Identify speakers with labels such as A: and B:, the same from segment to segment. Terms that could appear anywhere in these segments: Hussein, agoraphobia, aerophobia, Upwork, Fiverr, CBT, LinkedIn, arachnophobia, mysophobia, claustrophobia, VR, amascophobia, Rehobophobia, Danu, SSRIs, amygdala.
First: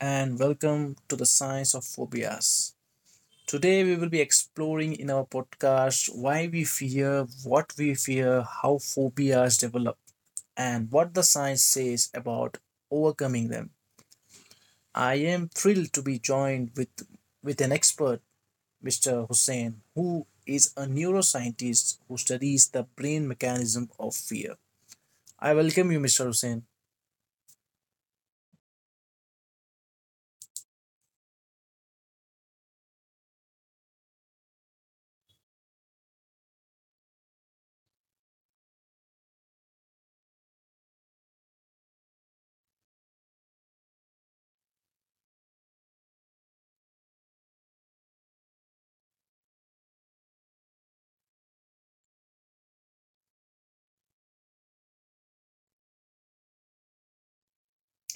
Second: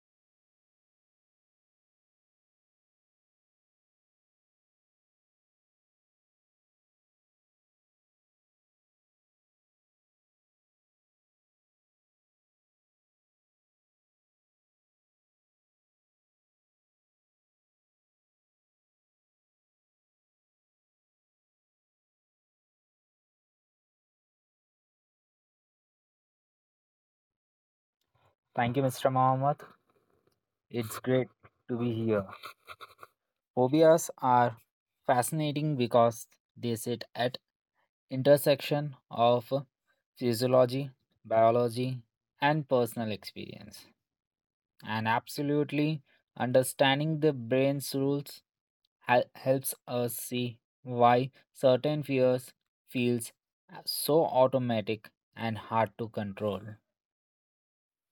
A: and welcome to the Science of Phobias. Today, we will be exploring in our podcast why we fear, what we fear, how phobias develop, and what the science says about overcoming them. I am thrilled to be joined with an expert, Mr. Hussein, who is a neuroscientist who studies the brain mechanism of fear. I welcome you, Mr. Hussein.
B: Thank you, Mr. Mohammed. It's great to be here. Phobias are fascinating because they sit at intersection of physiology, biology, and personal experience. And absolutely understanding the brain's rules helps us see why certain fears feels so automatic and hard to control.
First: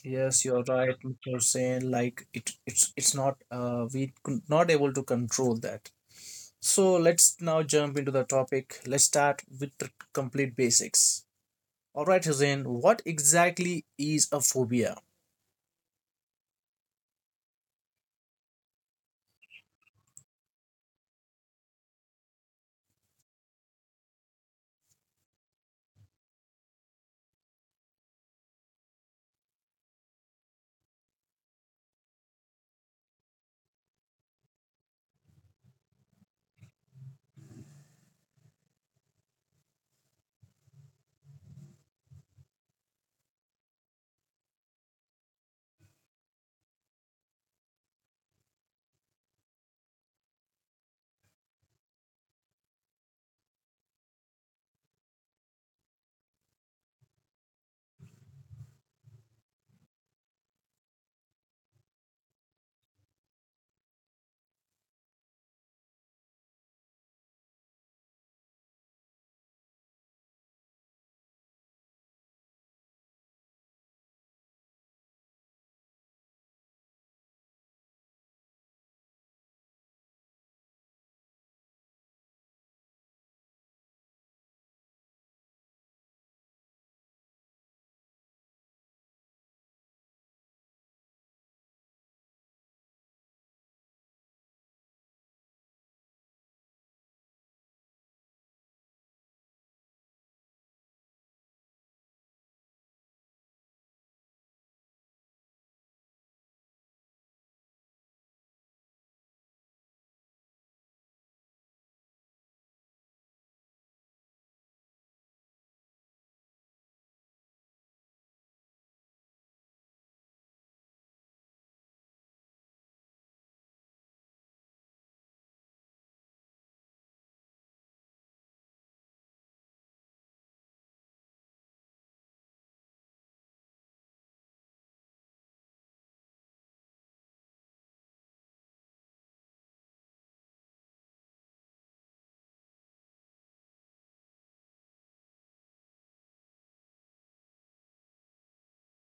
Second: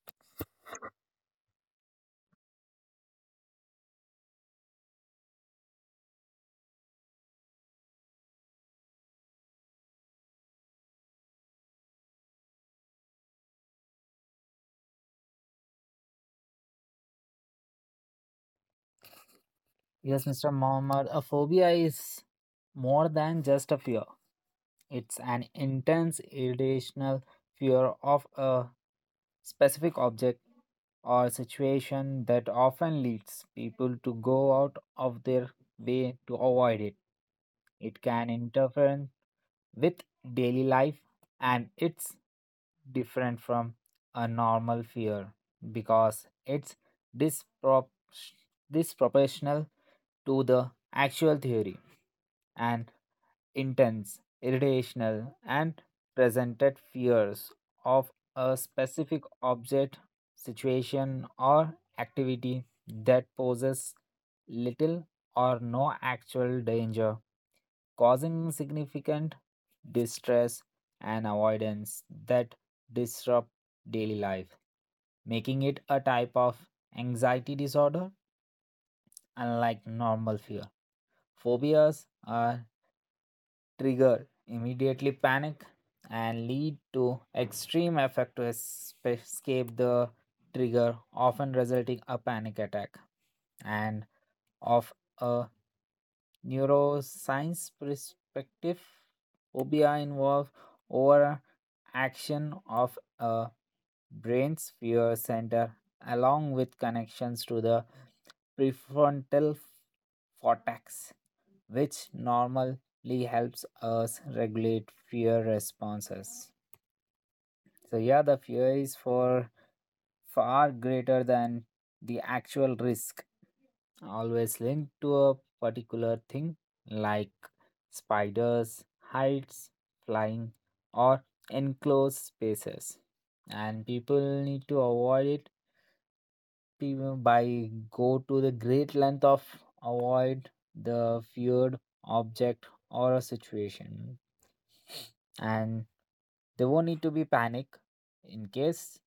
A: Yes, you're right, Mr. Hussain. It's not we could not able to control that. So let's now jump into the topic. Let's start with the complete basics. All right, Hussein. What exactly is a phobia?
B: Yes, Mr. Mohammed, a phobia is more than just a fear. It's an intense, irrational fear of a specific object or situation that often leads people to go out of their way to avoid it. It can interfere with daily life, and it's different from a normal fear because it's dispro- disproportional to the actual theory and intense, irritational, and presented fears of a specific object, situation, or activity that poses little or no actual danger, causing significant distress and avoidance that disrupt daily life, making it a type of anxiety disorder unlike normal fear. Phobias are trigger immediately panic and lead to extreme effort to escape the trigger, often resulting a panic attack. And of a neuroscience perspective, phobia involve over action of a brain's fear center along with connections to the prefrontal cortex which normally helps us regulate fear responses. So, yeah, the fear is for far greater than the actual risk, always linked to a particular thing like spiders, heights, flying, or enclosed spaces. And people need to avoid it, people by go to the great length of avoid the feared object or a situation, and there won't need to be panic in case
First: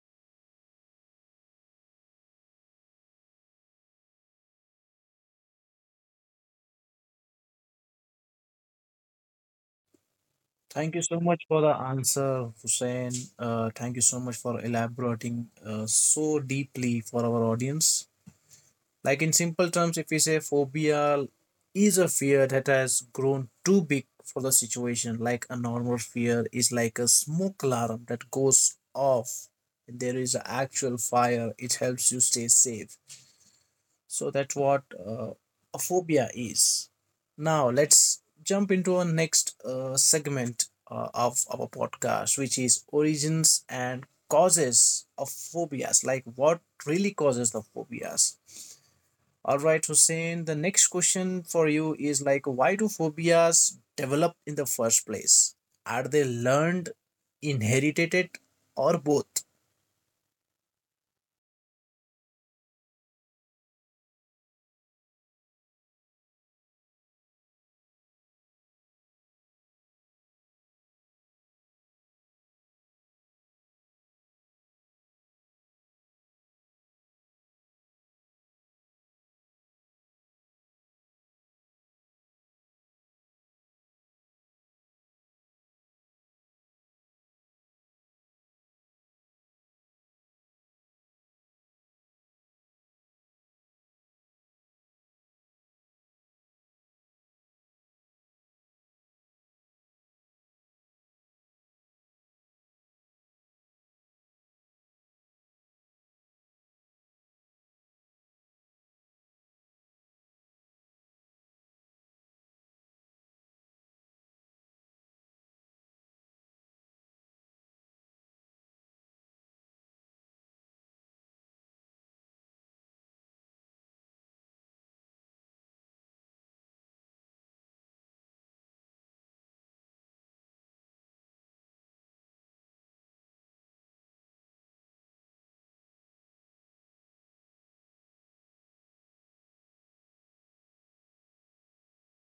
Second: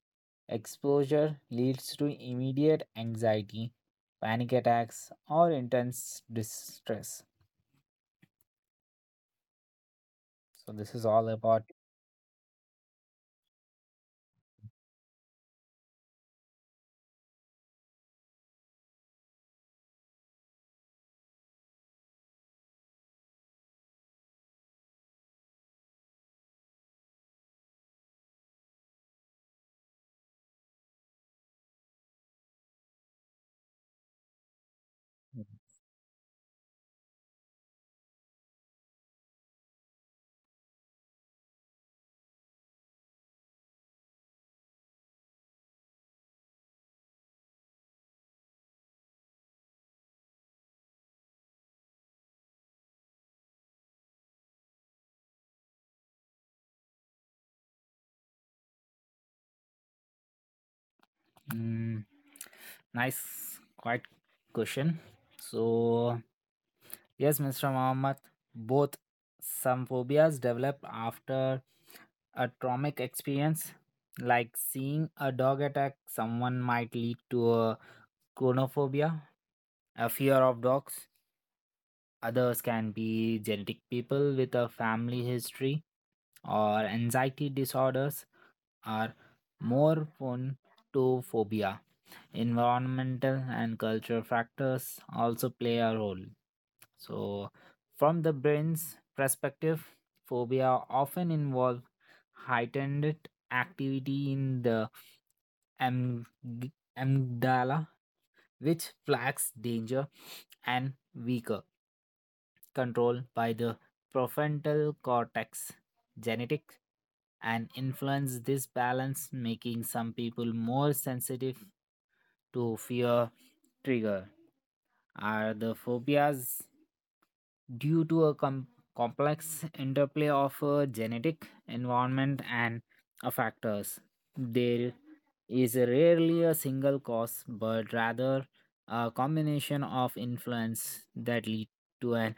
B: exposure leads to immediate anxiety, panic attacks, or intense distress. So
A: Thank
B: this
A: you
B: is
A: so
B: all
A: much for
B: about
A: the answer, Hussein. Thank you so much for elaborating so deeply for our audience. Like in simple terms, if we say phobia is a fear that has grown too big for the situation, like a normal fear is like a smoke alarm that goes off. There is an actual fire, it helps you stay safe. So that's what a phobia is. Now let's jump into our next segment of our podcast, which is origins and causes of phobias. Like what really causes the phobias? All right, Hussein. The next question for you is like, why do phobias develop in the first place? Are they learned, inherited, or both?
B: mm, nice quite question. So yes, Mr. Mohammed, both. Some phobias develop after a traumatic experience, like seeing a dog attack someone might lead to a chronophobia, a fear of dogs. Others can be genetic. People with a family history or anxiety disorders are more prone to phobia. Environmental and cultural factors also play a role. So, from the brain's perspective, phobia often involve heightened activity in the amg- amygdala, which flags danger, and weaker control by the prefrontal cortex, genetics, and influence this balance, making some people more sensitive to fear trigger. Are the phobias due to a complex interplay of genetic environment and factors? They is rarely a single cause, but rather a combination of influence that lead to an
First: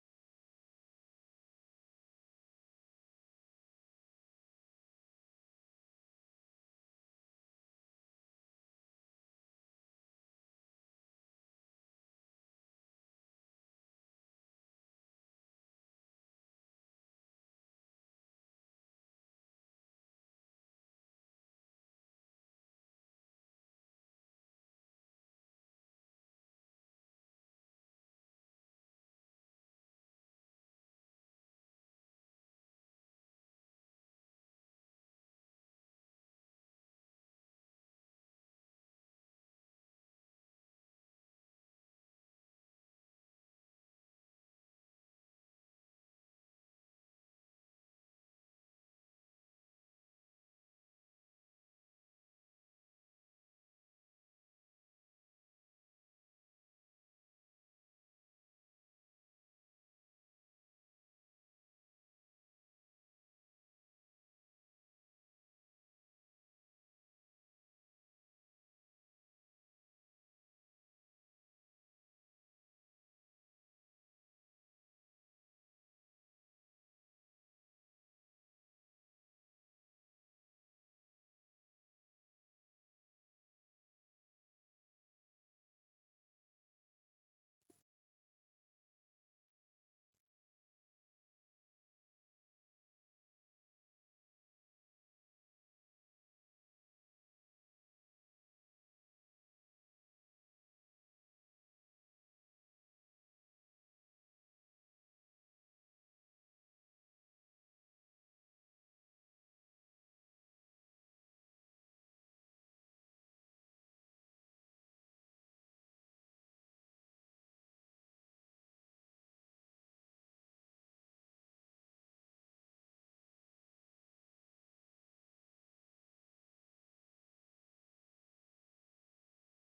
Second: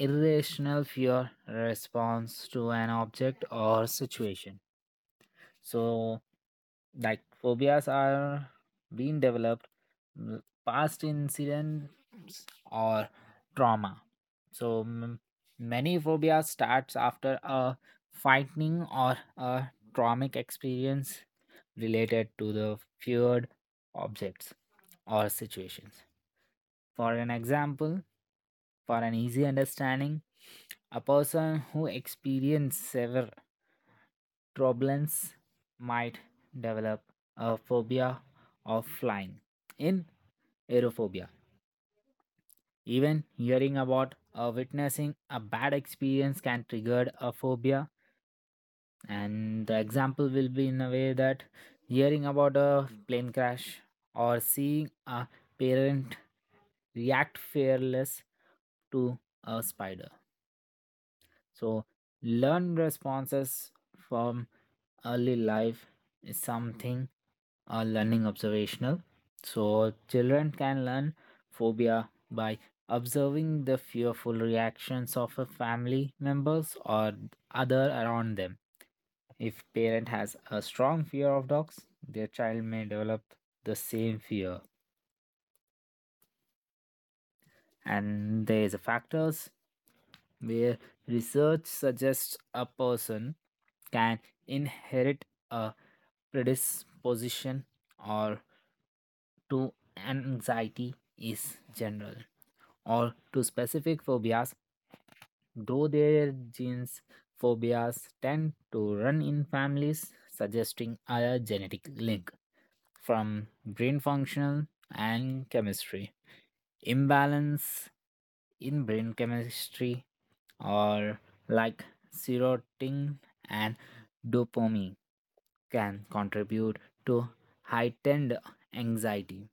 B: irrational fear response to an object or situation. So, like phobias are being developed, mm, past incident or trauma. So many phobias starts after a frightening or a traumatic experience related to the feared objects or situations. For an example, for an easy understanding, a person who experiences severe turbulence might develop a phobia of flying in aerophobia. Even hearing about or witnessing a bad experience can trigger a phobia, and the example will be in a way that hearing about a plane crash or seeing a parent react fearless to a spider. So learn responses from early life is something learning observational. So children can learn phobia by observing the fearful reactions of a family members or other around them. If parent has a strong fear of dogs, their child may develop the same fear. And there is a factors where research suggests a person can inherit a predisposition or to anxiety is general or to specific phobias, though their genes phobias tend to run in families, suggesting a genetic link from brain functional and chemistry. Imbalance in brain chemistry, or like serotonin and dopamine, can contribute to heightened anxiety.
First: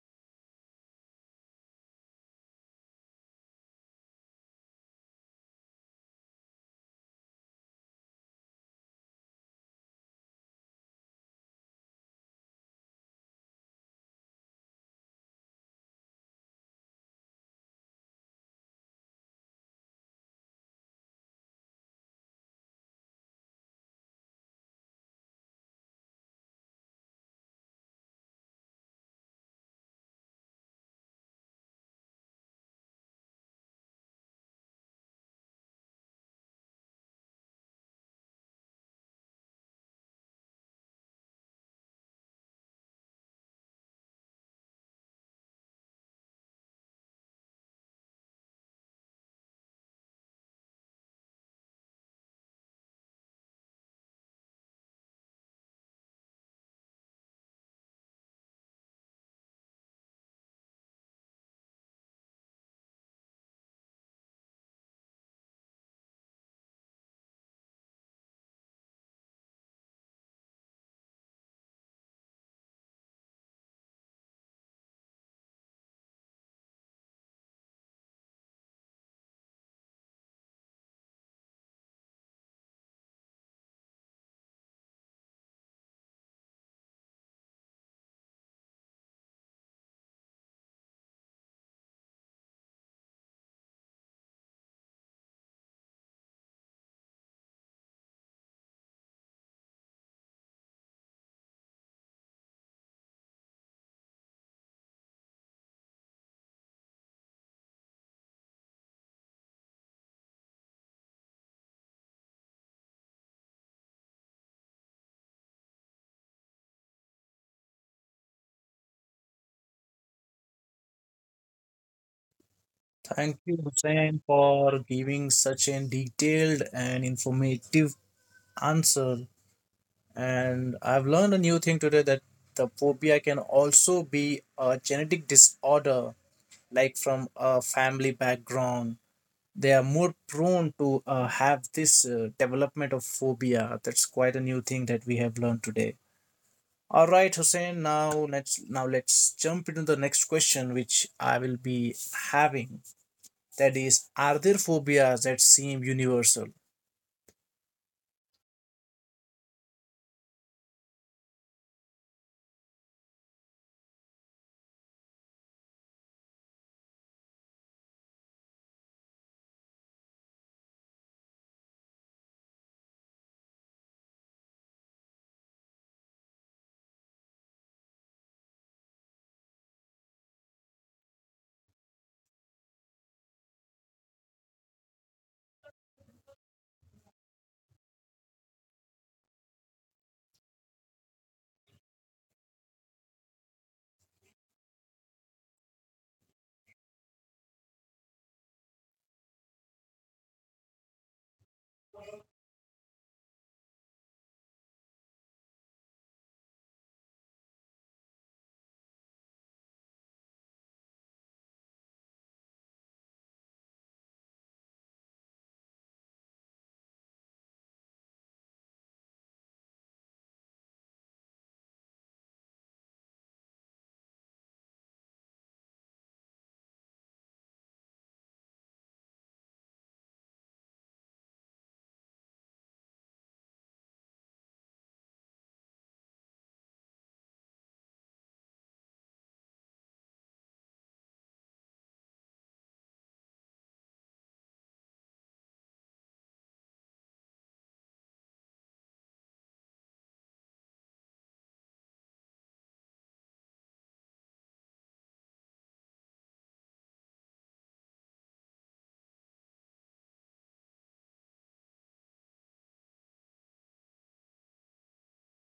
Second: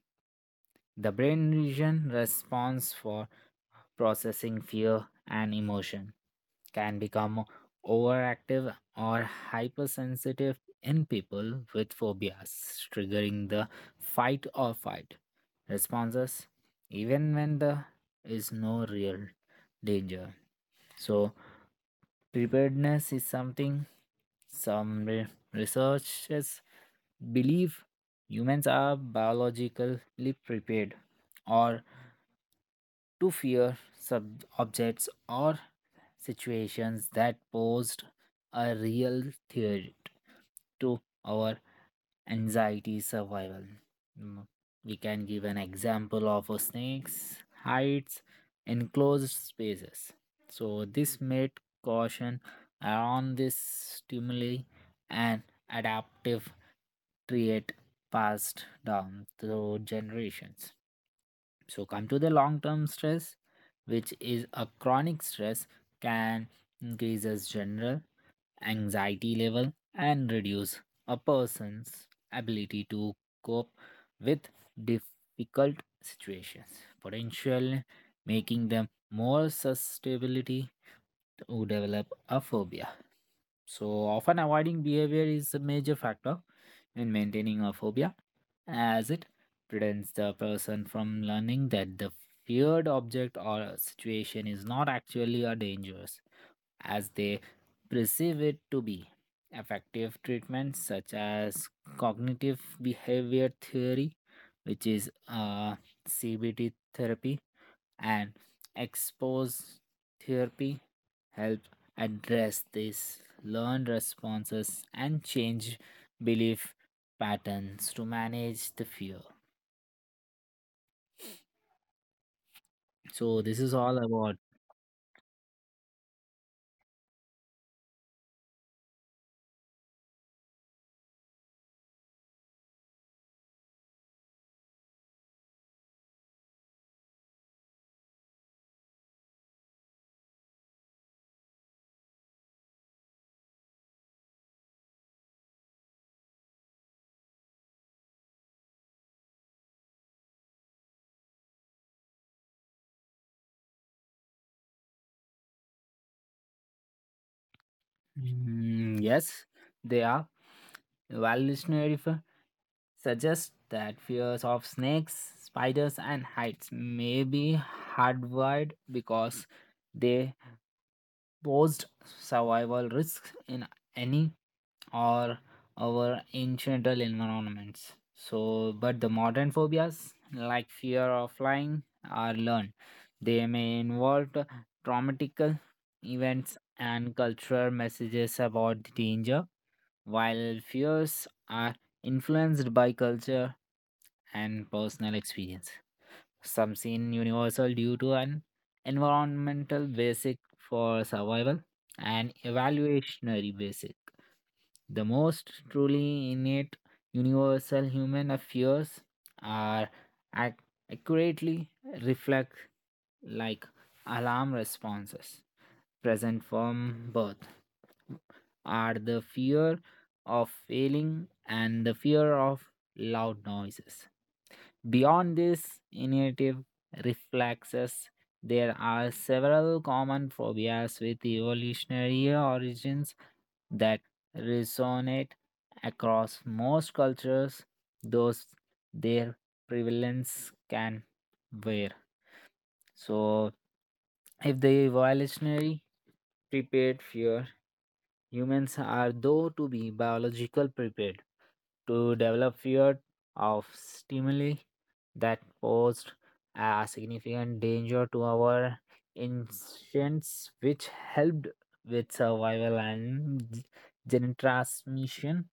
B: The brain region responds for processing fear and emotion can become overactive or hypersensitive in people with phobias, triggering the fight or flight responses, even when there is no real danger. So, preparedness is something some researchers believe. Humans are biologically prepared or to fear objects or situations that posed a real threat to our anxiety survival. Mm, we can give an example of a snakes hides in closed spaces. So this made caution around this stimuli and adaptive trait passed down through generations. So come to the long term stress, which is a chronic stress can increase as general anxiety level and reduce a person's ability to cope with difficult situations, potentially making them more susceptible to develop a phobia. So often avoiding behavior is a major factor in maintaining a phobia, as it prevents the person from learning that the feared object or situation is not actually a dangerous as they perceive it to be. Effective treatments such as cognitive behavior theory, which is CBT therapy, and expose therapy help address these learned responses and change belief patterns to manage the fear.
A: Thank
B: So
A: you,
B: this is all
A: Hussein,
B: about.
A: for giving such a detailed and informative answer. And I've learned a new thing today that the phobia can also be a genetic disorder, like from a family background they are more prone to have this development of phobia. That's quite a new thing that we have learned today. All right, Hussein. Now let's jump into the next question which I will be having, that is, are there phobias that seem universal?
B: Mm, yes, they are. Evolutionary suggests that fears of snakes, spiders, and heights may be hardwired because they posed survival risks in any or our incidental environments. So, but the modern phobias, like fear of flying, are learned. They may involve traumatic events and cultural messages about the danger, while fears are influenced by culture and personal experience. Some seen universal due to an environmental basic for survival and evaluationary basic. The most truly innate universal human affairs are ac- accurately reflect like alarm responses present from birth are the fear of failing and the fear of loud noises. Beyond these initiative reflexes, there are several common phobias with evolutionary origins that resonate across most cultures, though their prevalence can vary. So, if the evolutionary prepared fear, humans are though to be biological prepared to develop fear of stimuli that posed a significant danger to our instincts, which helped with survival and gene transmission.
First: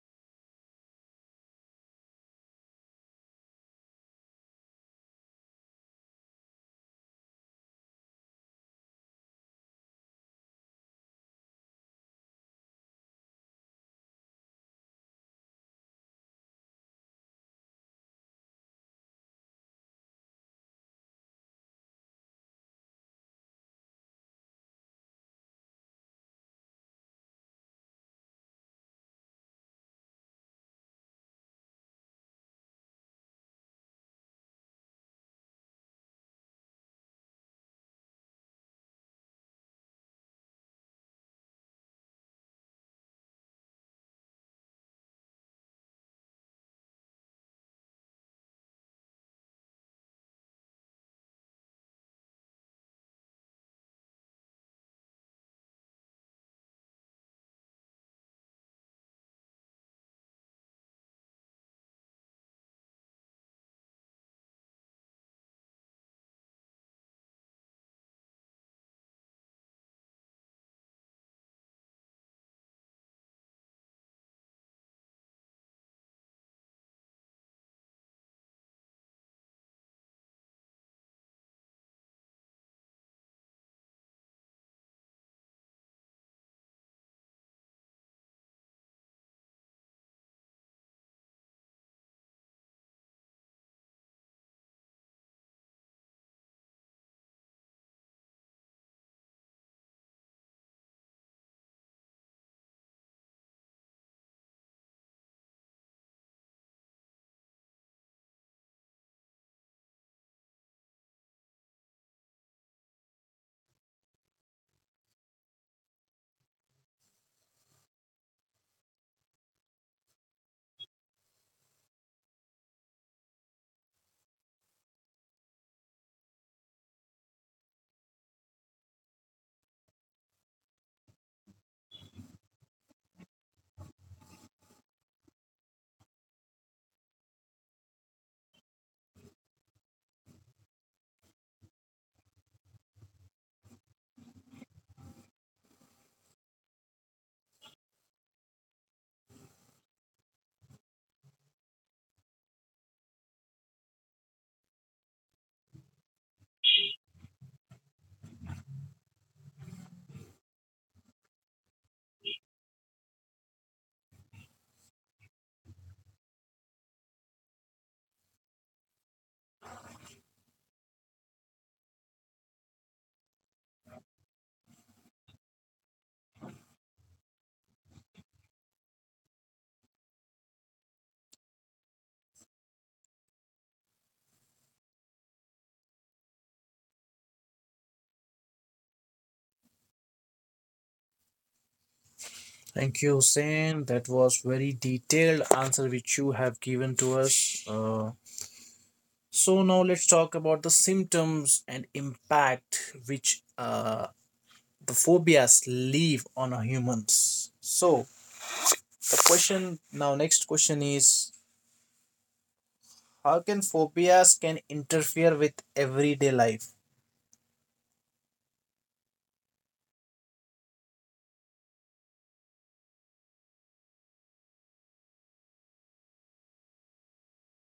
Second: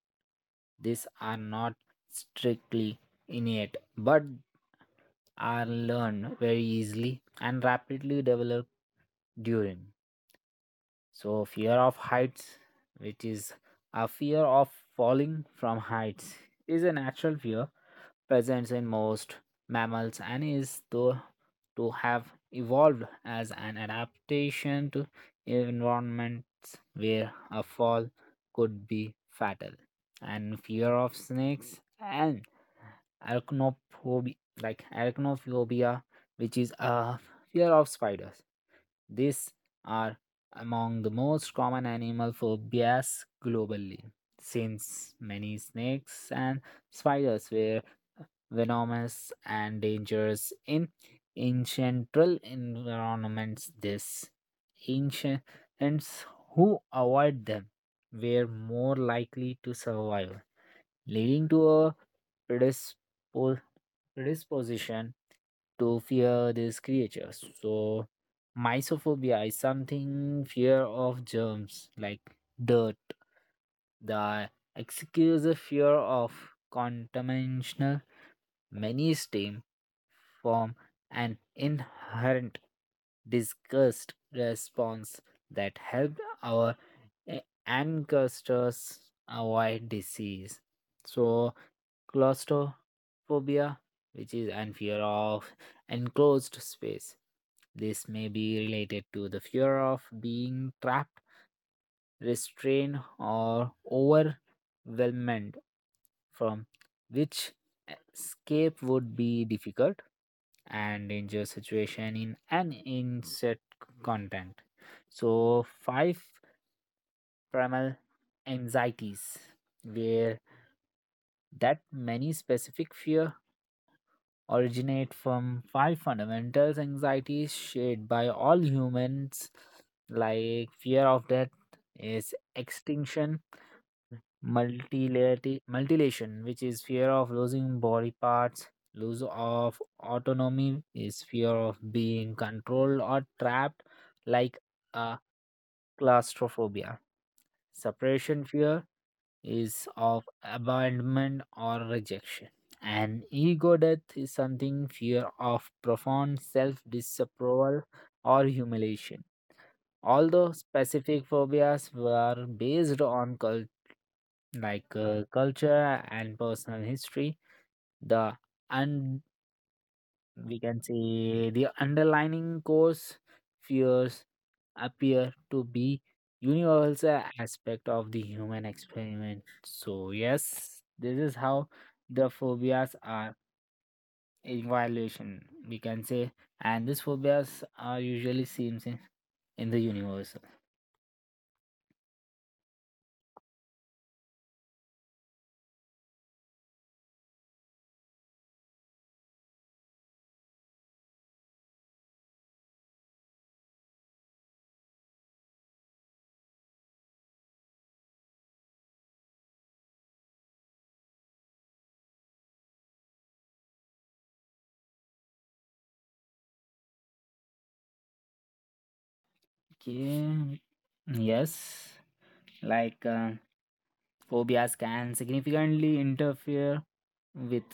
B: These are not strictly innate, but are learned very easily and rapidly developed during. So, fear of heights, which is a fear of falling from heights, is a natural fear present in most mammals and is thought to have evolved as an adaptation to environments where a fall could be fatal. And fear of snakes and arachnophobia, like arachnophobia, which is a fear of spiders, these are among the most common animal phobias globally, since many snakes and spiders were venomous and dangerous in ancestral environments. These ancients who avoid them were more likely to survive, leading to a predispos- predisposition to fear these creatures. So, mysophobia is something, fear of germs like dirt. The excuse a fear of contamination. Many stem from an inherent disgust response that helped our ancestors avoid disease. So, claustrophobia, which is an fear of enclosed space, this may be related to the fear of being trapped, restrained, or overwhelmed, from which escape would be difficult and dangerous situation in an insect content. So, five primal anxieties, where that many specific fear originate from five fundamental anxieties shared by all humans, like fear of death is extinction, mutilation, which is fear of losing body parts, loss of autonomy is fear of being controlled or trapped, like a claustrophobia, separation fear is of abandonment or rejection. And ego death is something fear of profound self disapproval or humiliation. Although specific phobias were based on like culture and personal history, the we can say the underlining cause fears appear to be universal aspect of the human experiment. So yes, this is how the phobias are evaluation, we can say, and these phobias are usually seen in the universal.
A: Thank you, Hussein. That was very detailed answer which you have given to us. So now let's talk about the symptoms and impact which the phobias live on a humans. So the question now, next question is, how can phobias can interfere with everyday life?
B: Okay, yes, like phobias can significantly interfere with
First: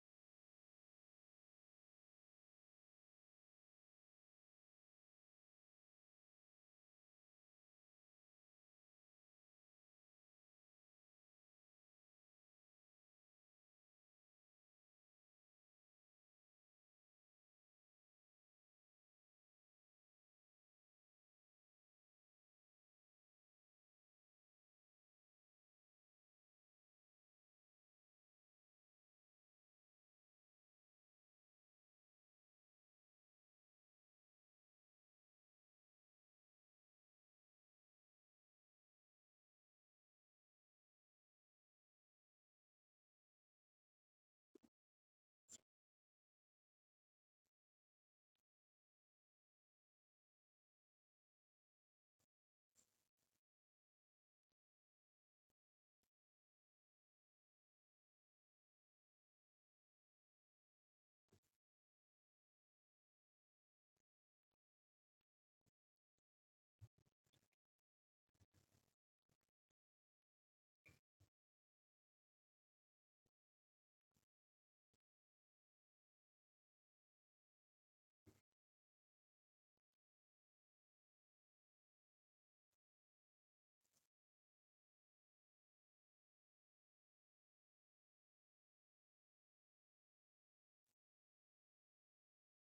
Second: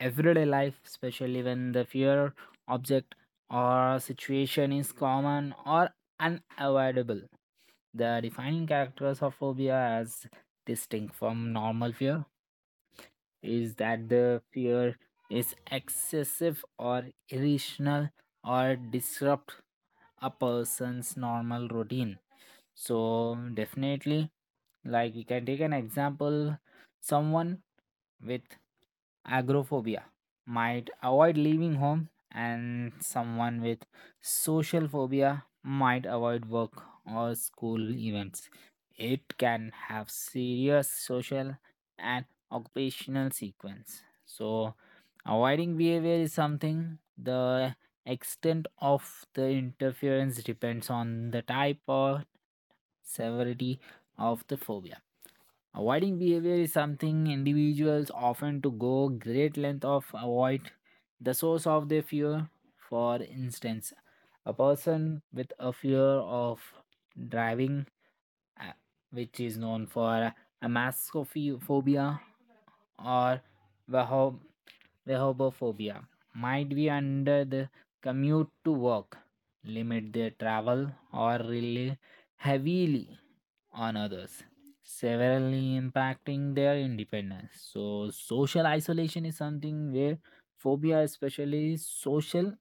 B: everyday life, especially when the fear, object, or situation is common or unavoidable. The defining characters of phobia as distinct from normal fear is that the fear is excessive or irrational or disrupt a person's normal routine. So definitely, like, we can take an example. Someone with agoraphobia might avoid leaving home, and someone with social phobia might avoid work or school events. It can have serious social and occupational sequence. So avoiding behavior is something. The extent of the interference depends on the type or severity of the phobia. Avoiding behavior is something individuals often to go great length of avoid the source of their fear. For instance, a person with a fear of driving, uh, which is known for amascophobia or rehobophobia, might be under the commute to work, limit their travel, or rely heavily on others, severely impacting their independence. So, social isolation is something where phobia, especially social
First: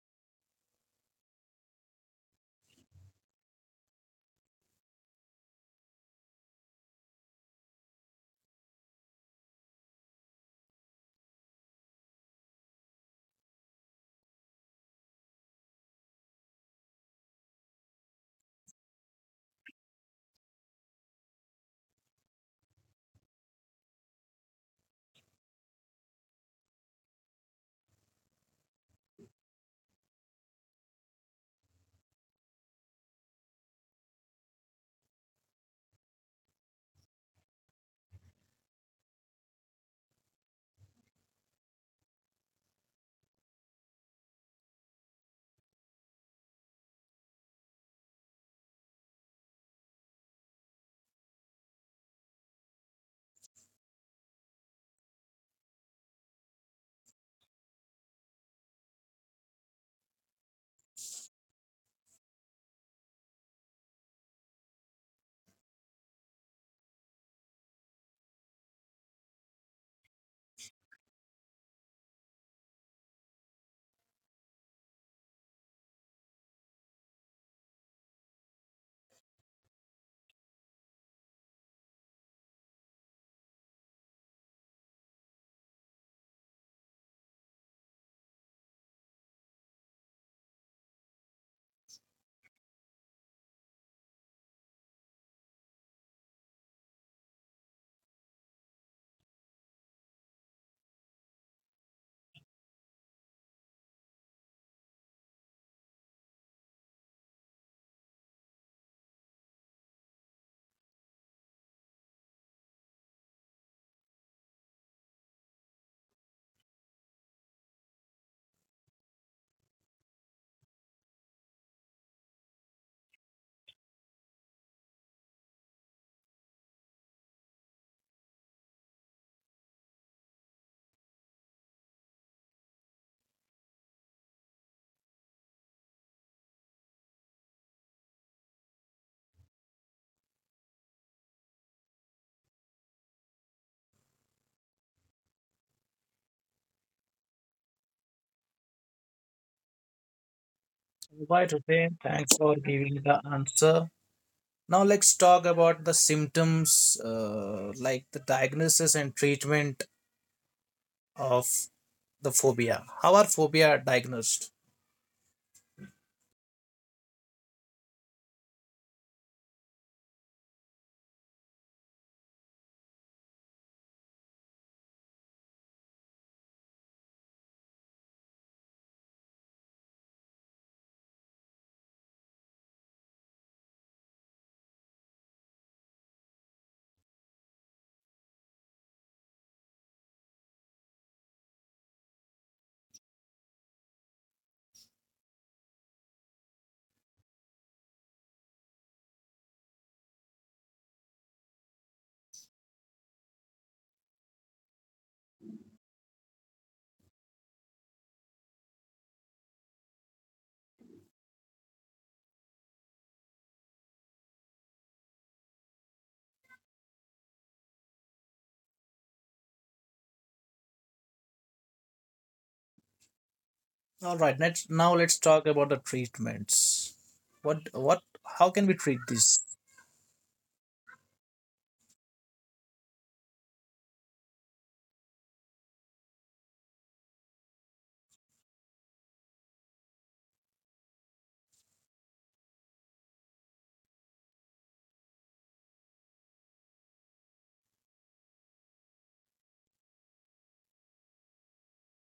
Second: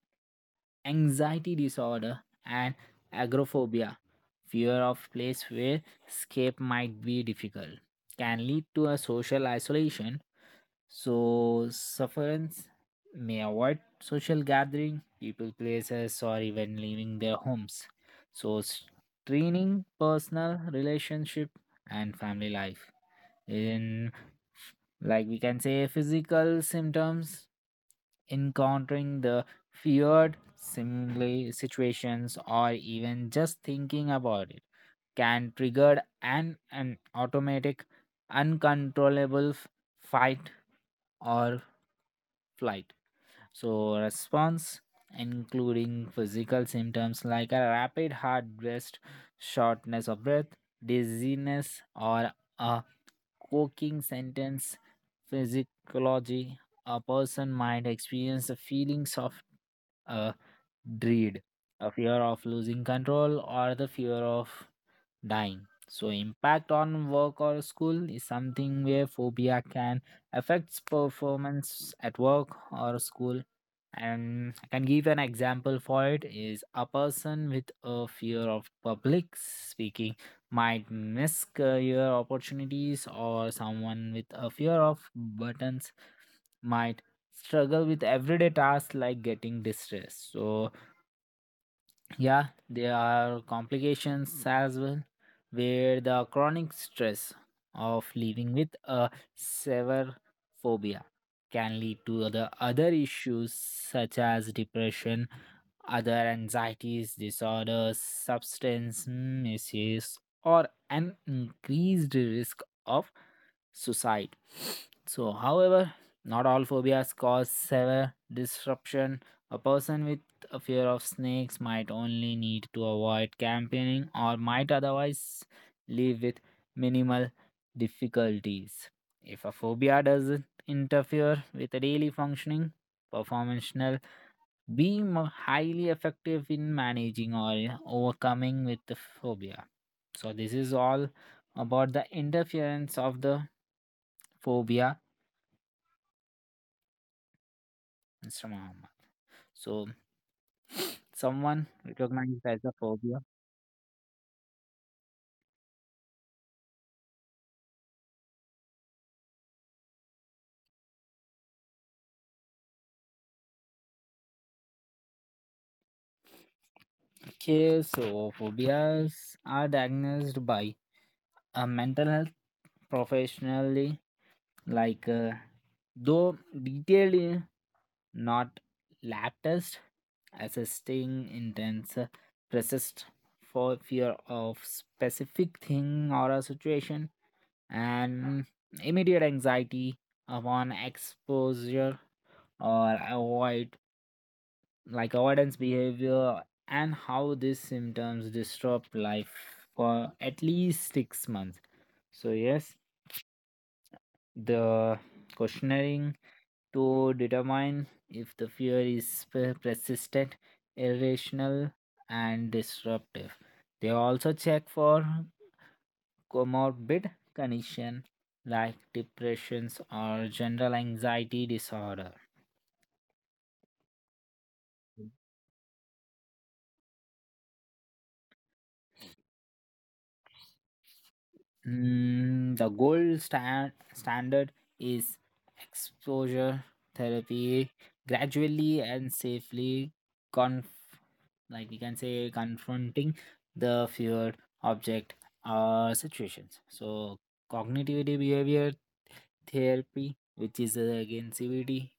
B: anxiety disorder and agoraphobia, fear of place where escape might be difficult, can lead to a social isolation. So sufferance may avoid social gathering, people places, or even leaving their homes. So straining personal relationship and family life. In, like, we can say physical symptoms, encountering the feared similar situations or even just thinking about it can trigger an automatic uncontrollable fight or flight. So, response including physical symptoms like a rapid heart rate, shortness of breath, dizziness, or a choking sentence. Physiology a person might experience the feelings of a dread, a fear of losing control, or the fear of dying. So impact on work or school is something where phobia can affect performance at work or school. And I can give an example for it is a person with a fear of public speaking might miss career opportunities, or someone with a fear of buttons might struggle with everyday tasks like getting distressed. So yeah, there are complications as well, where the chronic stress of living with a severe phobia can lead to the other issues such as depression, other anxieties, disorders, substance misuse, or an increased risk of suicide. So, however, not all phobias cause severe disruption. A person with a fear of snakes might only need to avoid campaigning, or might otherwise live with minimal difficulties. If a phobia doesn't interfere with daily functioning, performational being mo- highly effective in managing or overcoming with the phobia. So this is all about the interference of the phobia Instagram. So
A: Right,
B: someone
A: Hussein. Thanks
B: recognized
A: for
B: as a
A: giving
B: phobia.
A: the answer. Now let's talk about the symptoms, like the diagnosis and treatment of the phobia. How are phobia diagnosed?
B: Okay, so phobias are diagnosed by a mental health professionally, like though detailed, in not lab test, assisting intense persist for fear of specific thing or a situation, and immediate anxiety upon exposure or avoid, like avoidance behavior, and how these symptoms disrupt life for at least six months. So, yes, the questioning to determine if the fear is per- persistent, irrational, and disruptive. They also check for comorbid condition like depressions or general anxiety disorder.
A: All right. Let's talk about the treatments. What what? How can we treat this?
B: The standard is exposure therapy, gradually and safely conf- like we can say confronting the feared object or situations. So cognitive behavior therapy, which is again cbt,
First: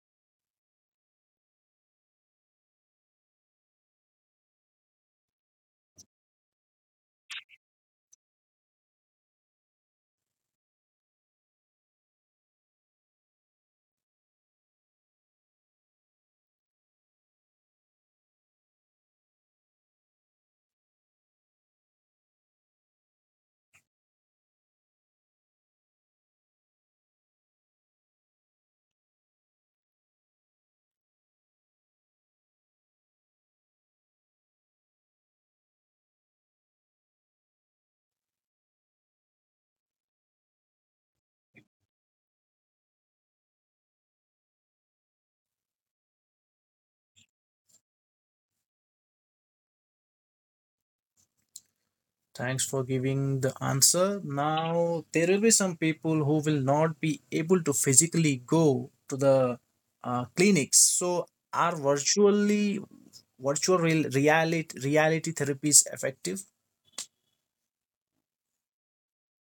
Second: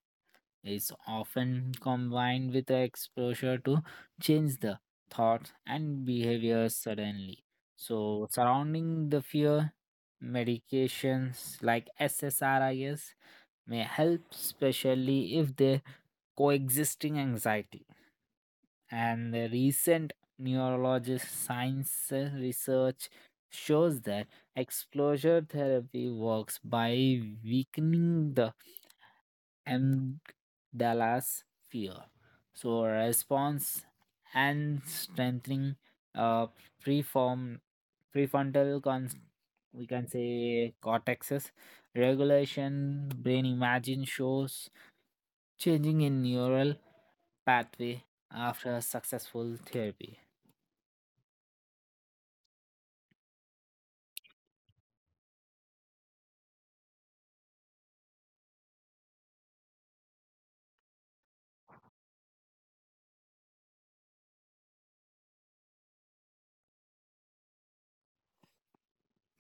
B: is often combined with the exposure to change the thoughts and behavior suddenly. So, surrounding the fear, medications like SSRIs may help, especially if they coexisting anxiety. And the recent neurologist science research shows that exposure therapy works by weakening the M. Dallas fear. So response and strengthening uh preform prefrontal cons, we can say cortexes, regulation. Brain imagine shows changing in neural pathway after successful therapy.
A: Thanks for giving the answer. Now, there will be some people who will not be able to physically go to the clinics. So, are virtual reality therapies effective?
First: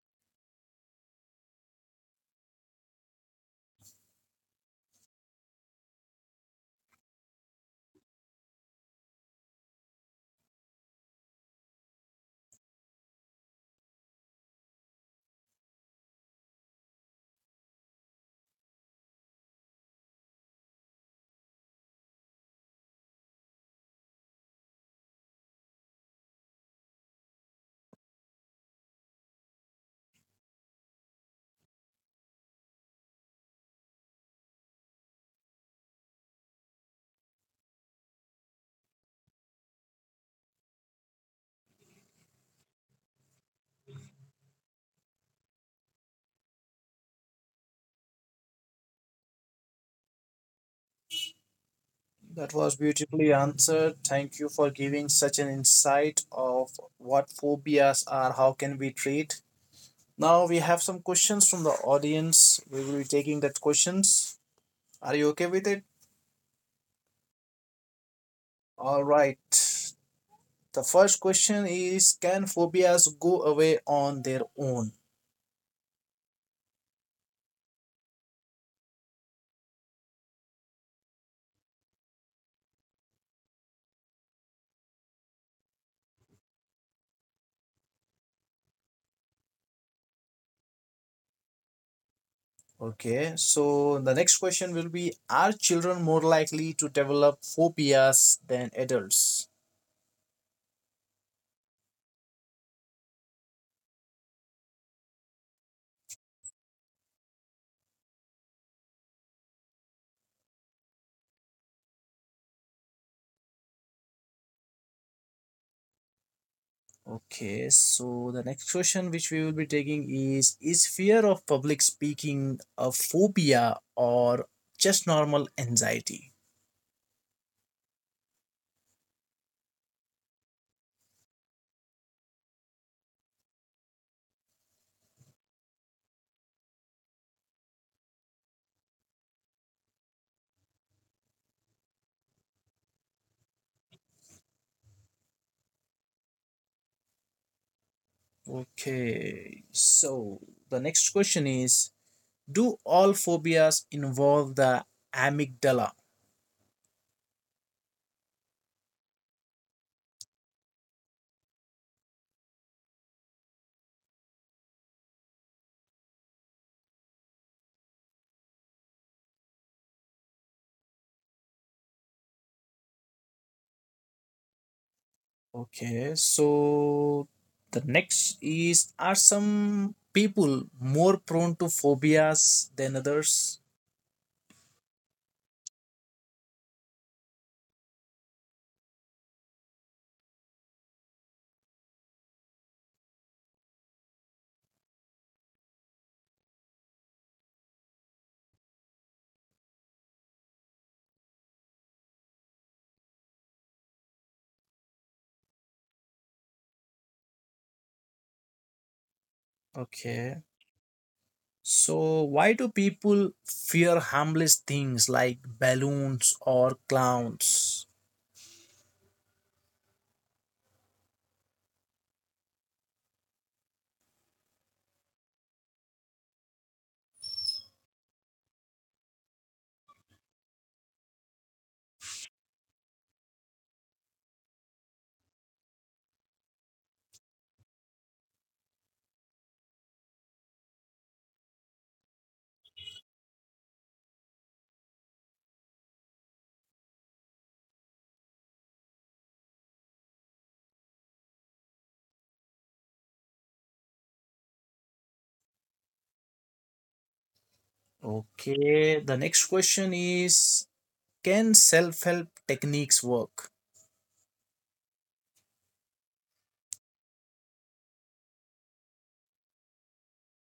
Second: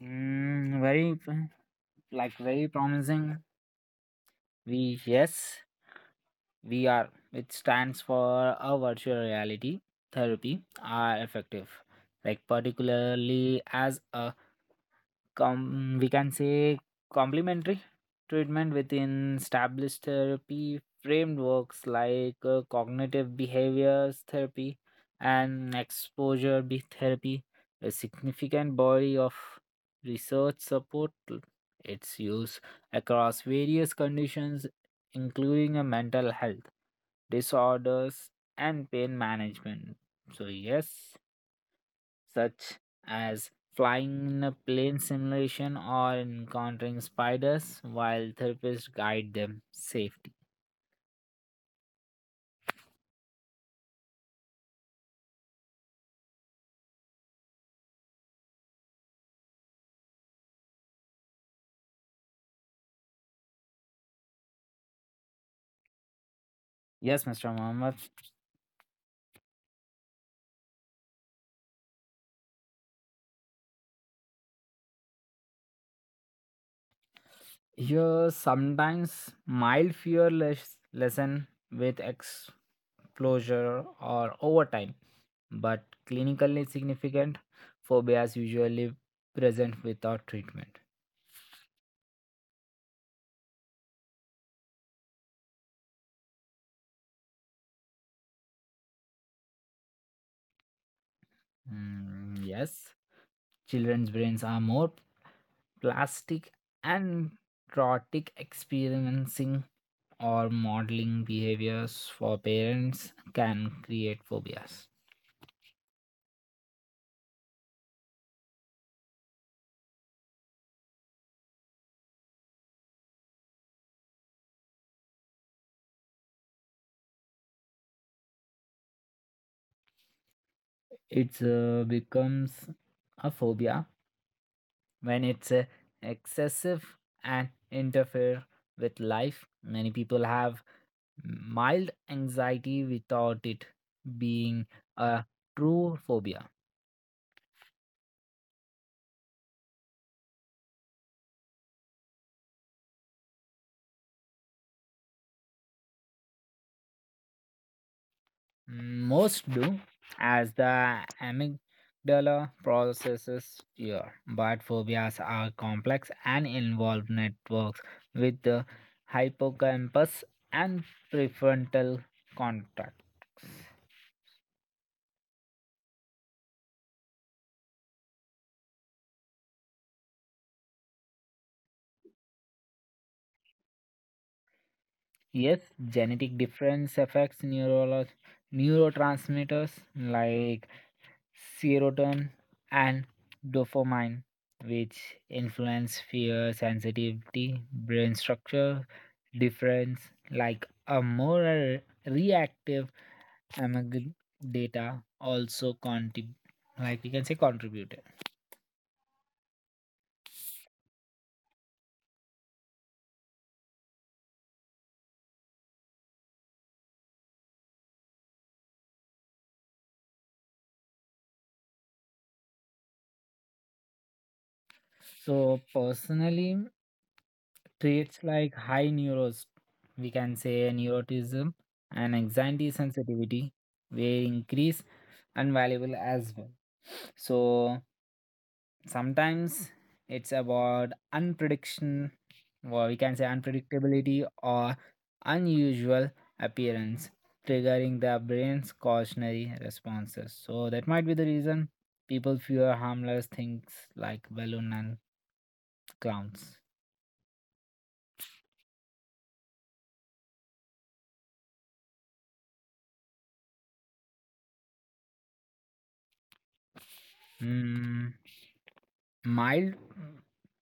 B: mm, very p- like very promising, we yes, VR, which stands for a virtual reality therapy, are effective, like particularly as a com- we can say complementary treatment within established therapy frameworks like cognitive behaviors therapy and exposure be- therapy. A significant body of research support l- its use across various conditions, including a mental health disorders and pain management. So yes, such as flying in a plane simulation or encountering spiders while therapists guide them safely.
A: That was beautifully answered. Thank you for giving such an insight of what phobias are, how can we treat. Now we have some questions from the audience. We will be taking that questions. Are you okay with it?
B: Yes, Mr. Mohammed,
A: All right. The first question is, can phobias go away on their own?
B: your sometimes mild fear less lesson with exposure or overtime, but clinically significant phobias usually present without treatment.
A: Okay, so the next question will be, are children more likely to develop phobias than adults?
B: Yes, children's brains are more plastic, and traumatic experiencing or modeling behaviors for parents can create phobias.
A: Okay, so the next question which we will be taking is fear of public speaking a phobia or just normal anxiety?
B: It becomes a phobia when it's excessive and interfere with life. Many people have mild anxiety without it being a true phobia.
A: Okay, so the next question is, do all phobias involve the amygdala?
B: Most do, as the amygdala processes fear, but phobias are complex and involve networks with the hippocampus and prefrontal cortex.
A: Okay, so the next is, are some people more prone to phobias than others?
B: Yes, genetic difference affects neurotransmitters like serotonin and dopamine, which influence fear sensitivity, brain structure, difference like a more reactive among data also contrib- like we can say contributed.
A: Okay, so why do people fear harmless things like balloons or clowns?
B: So personally traits like high neuros we can say neuroticism and anxiety sensitivity were increase and valuable as well. So sometimes it's about unprediction, or we can say unpredictability or unusual appearance, triggering the brain's cautionary responses. So that might be the reason people fear harmless things like balloon and clowns.
A: Okay, the next question is, can self help techniques work?
B: Hmm, Mild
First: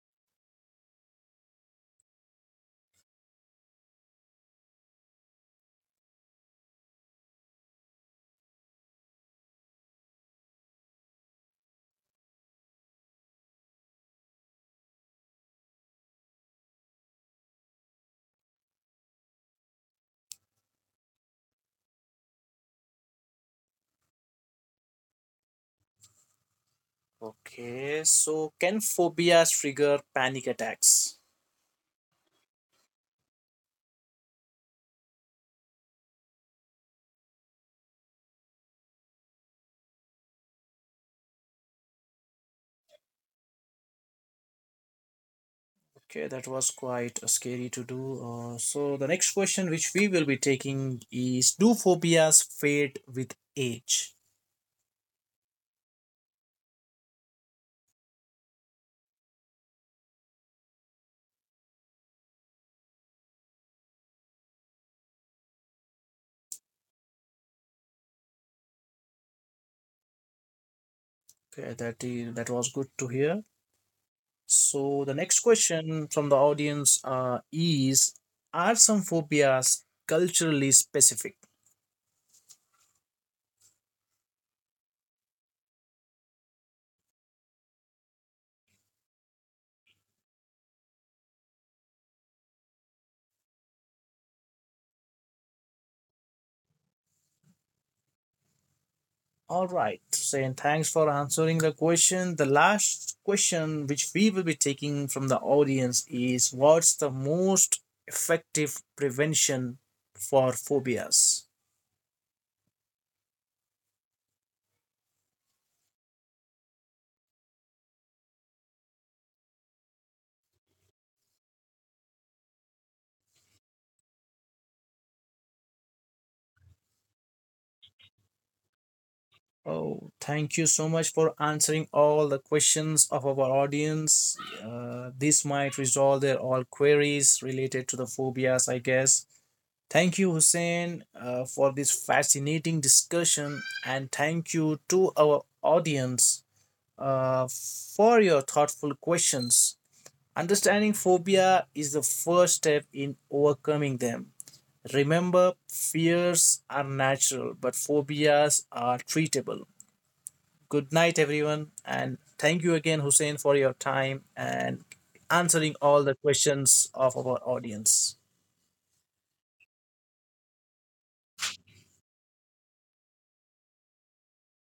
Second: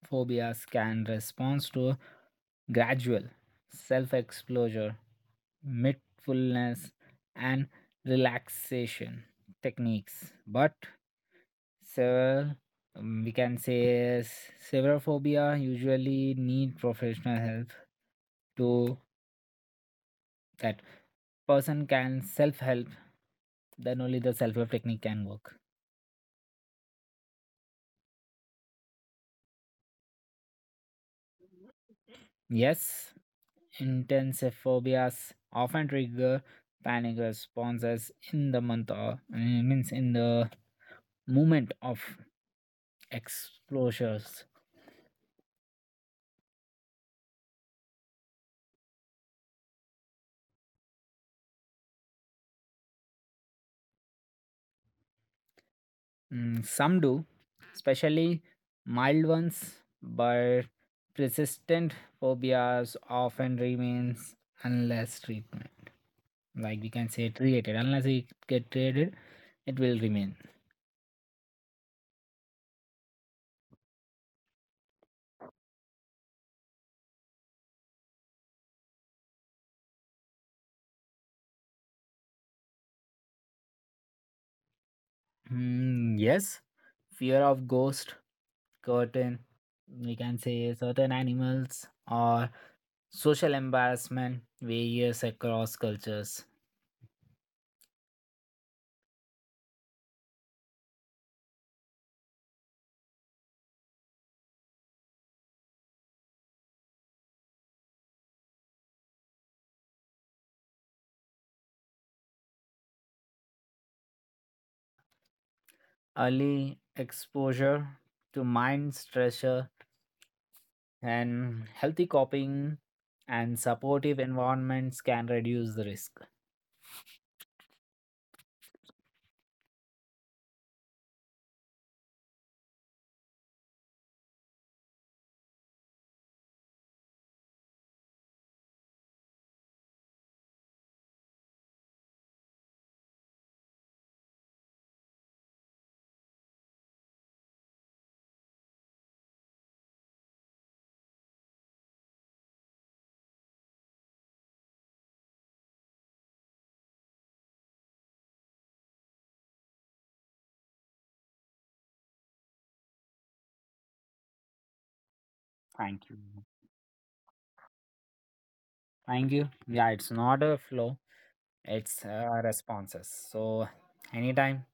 B: phobias can respond to gradual self-exposure, mindfulness, and relaxation techniques, but several, we can say s- severophobia usually need professional help to that person can self-help, then only the self-help technique can work.
A: Okay, so can phobias trigger panic attacks?
B: Yes, intense phobias often trigger panic responses in the month or means in the moment of exposures.
A: Okay, that was quite scary to do. So the next question which we will be taking is, do phobias fade with age?
B: Some do, especially mild ones, but persistent phobias often remains unless treatment, like we can say treated. Unless it get treated, it will remain.
A: Okay, that was good to hear. So the next question from the audience is, are some phobias culturally specific?
B: Yes, fear of ghost, curtain, we can say certain animals or social embarrassment varies across cultures.
A: All right, saying thanks for answering the question. The last question which we will be taking from the audience is, what's the most effective prevention for phobias?
B: Early exposure to mind stressor and healthy coping and supportive environments can reduce the risk.
A: Oh, thank you so much for answering all the questions of our audience. This might resolve their all queries related to the phobias, I guess. Thank you, Hussein, for this fascinating discussion, and thank you to our audience uh, for your thoughtful questions. Understanding phobia is the first step in overcoming them. Remember, fears are natural, but phobias are treatable. Good night, everyone. And thank you again, Hussein, for your time and answering all
B: Thank
A: the
B: you.
A: questions of our audience.
B: Thank you. Yeah, it's not a flow, it's responses. So, anytime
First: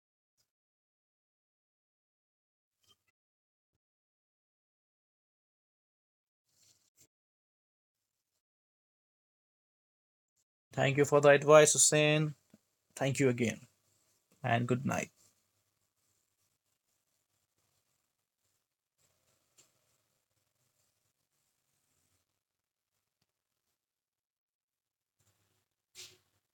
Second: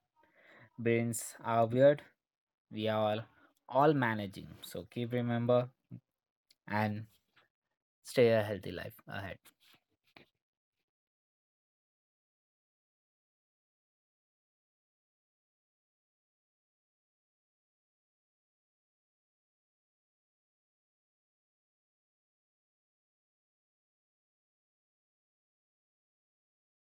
B: brains are weird, we are all managing. So, keep remember and stay a healthy life ahead.
A: Thank you for the advice, Hussein. Thank you again. And good night.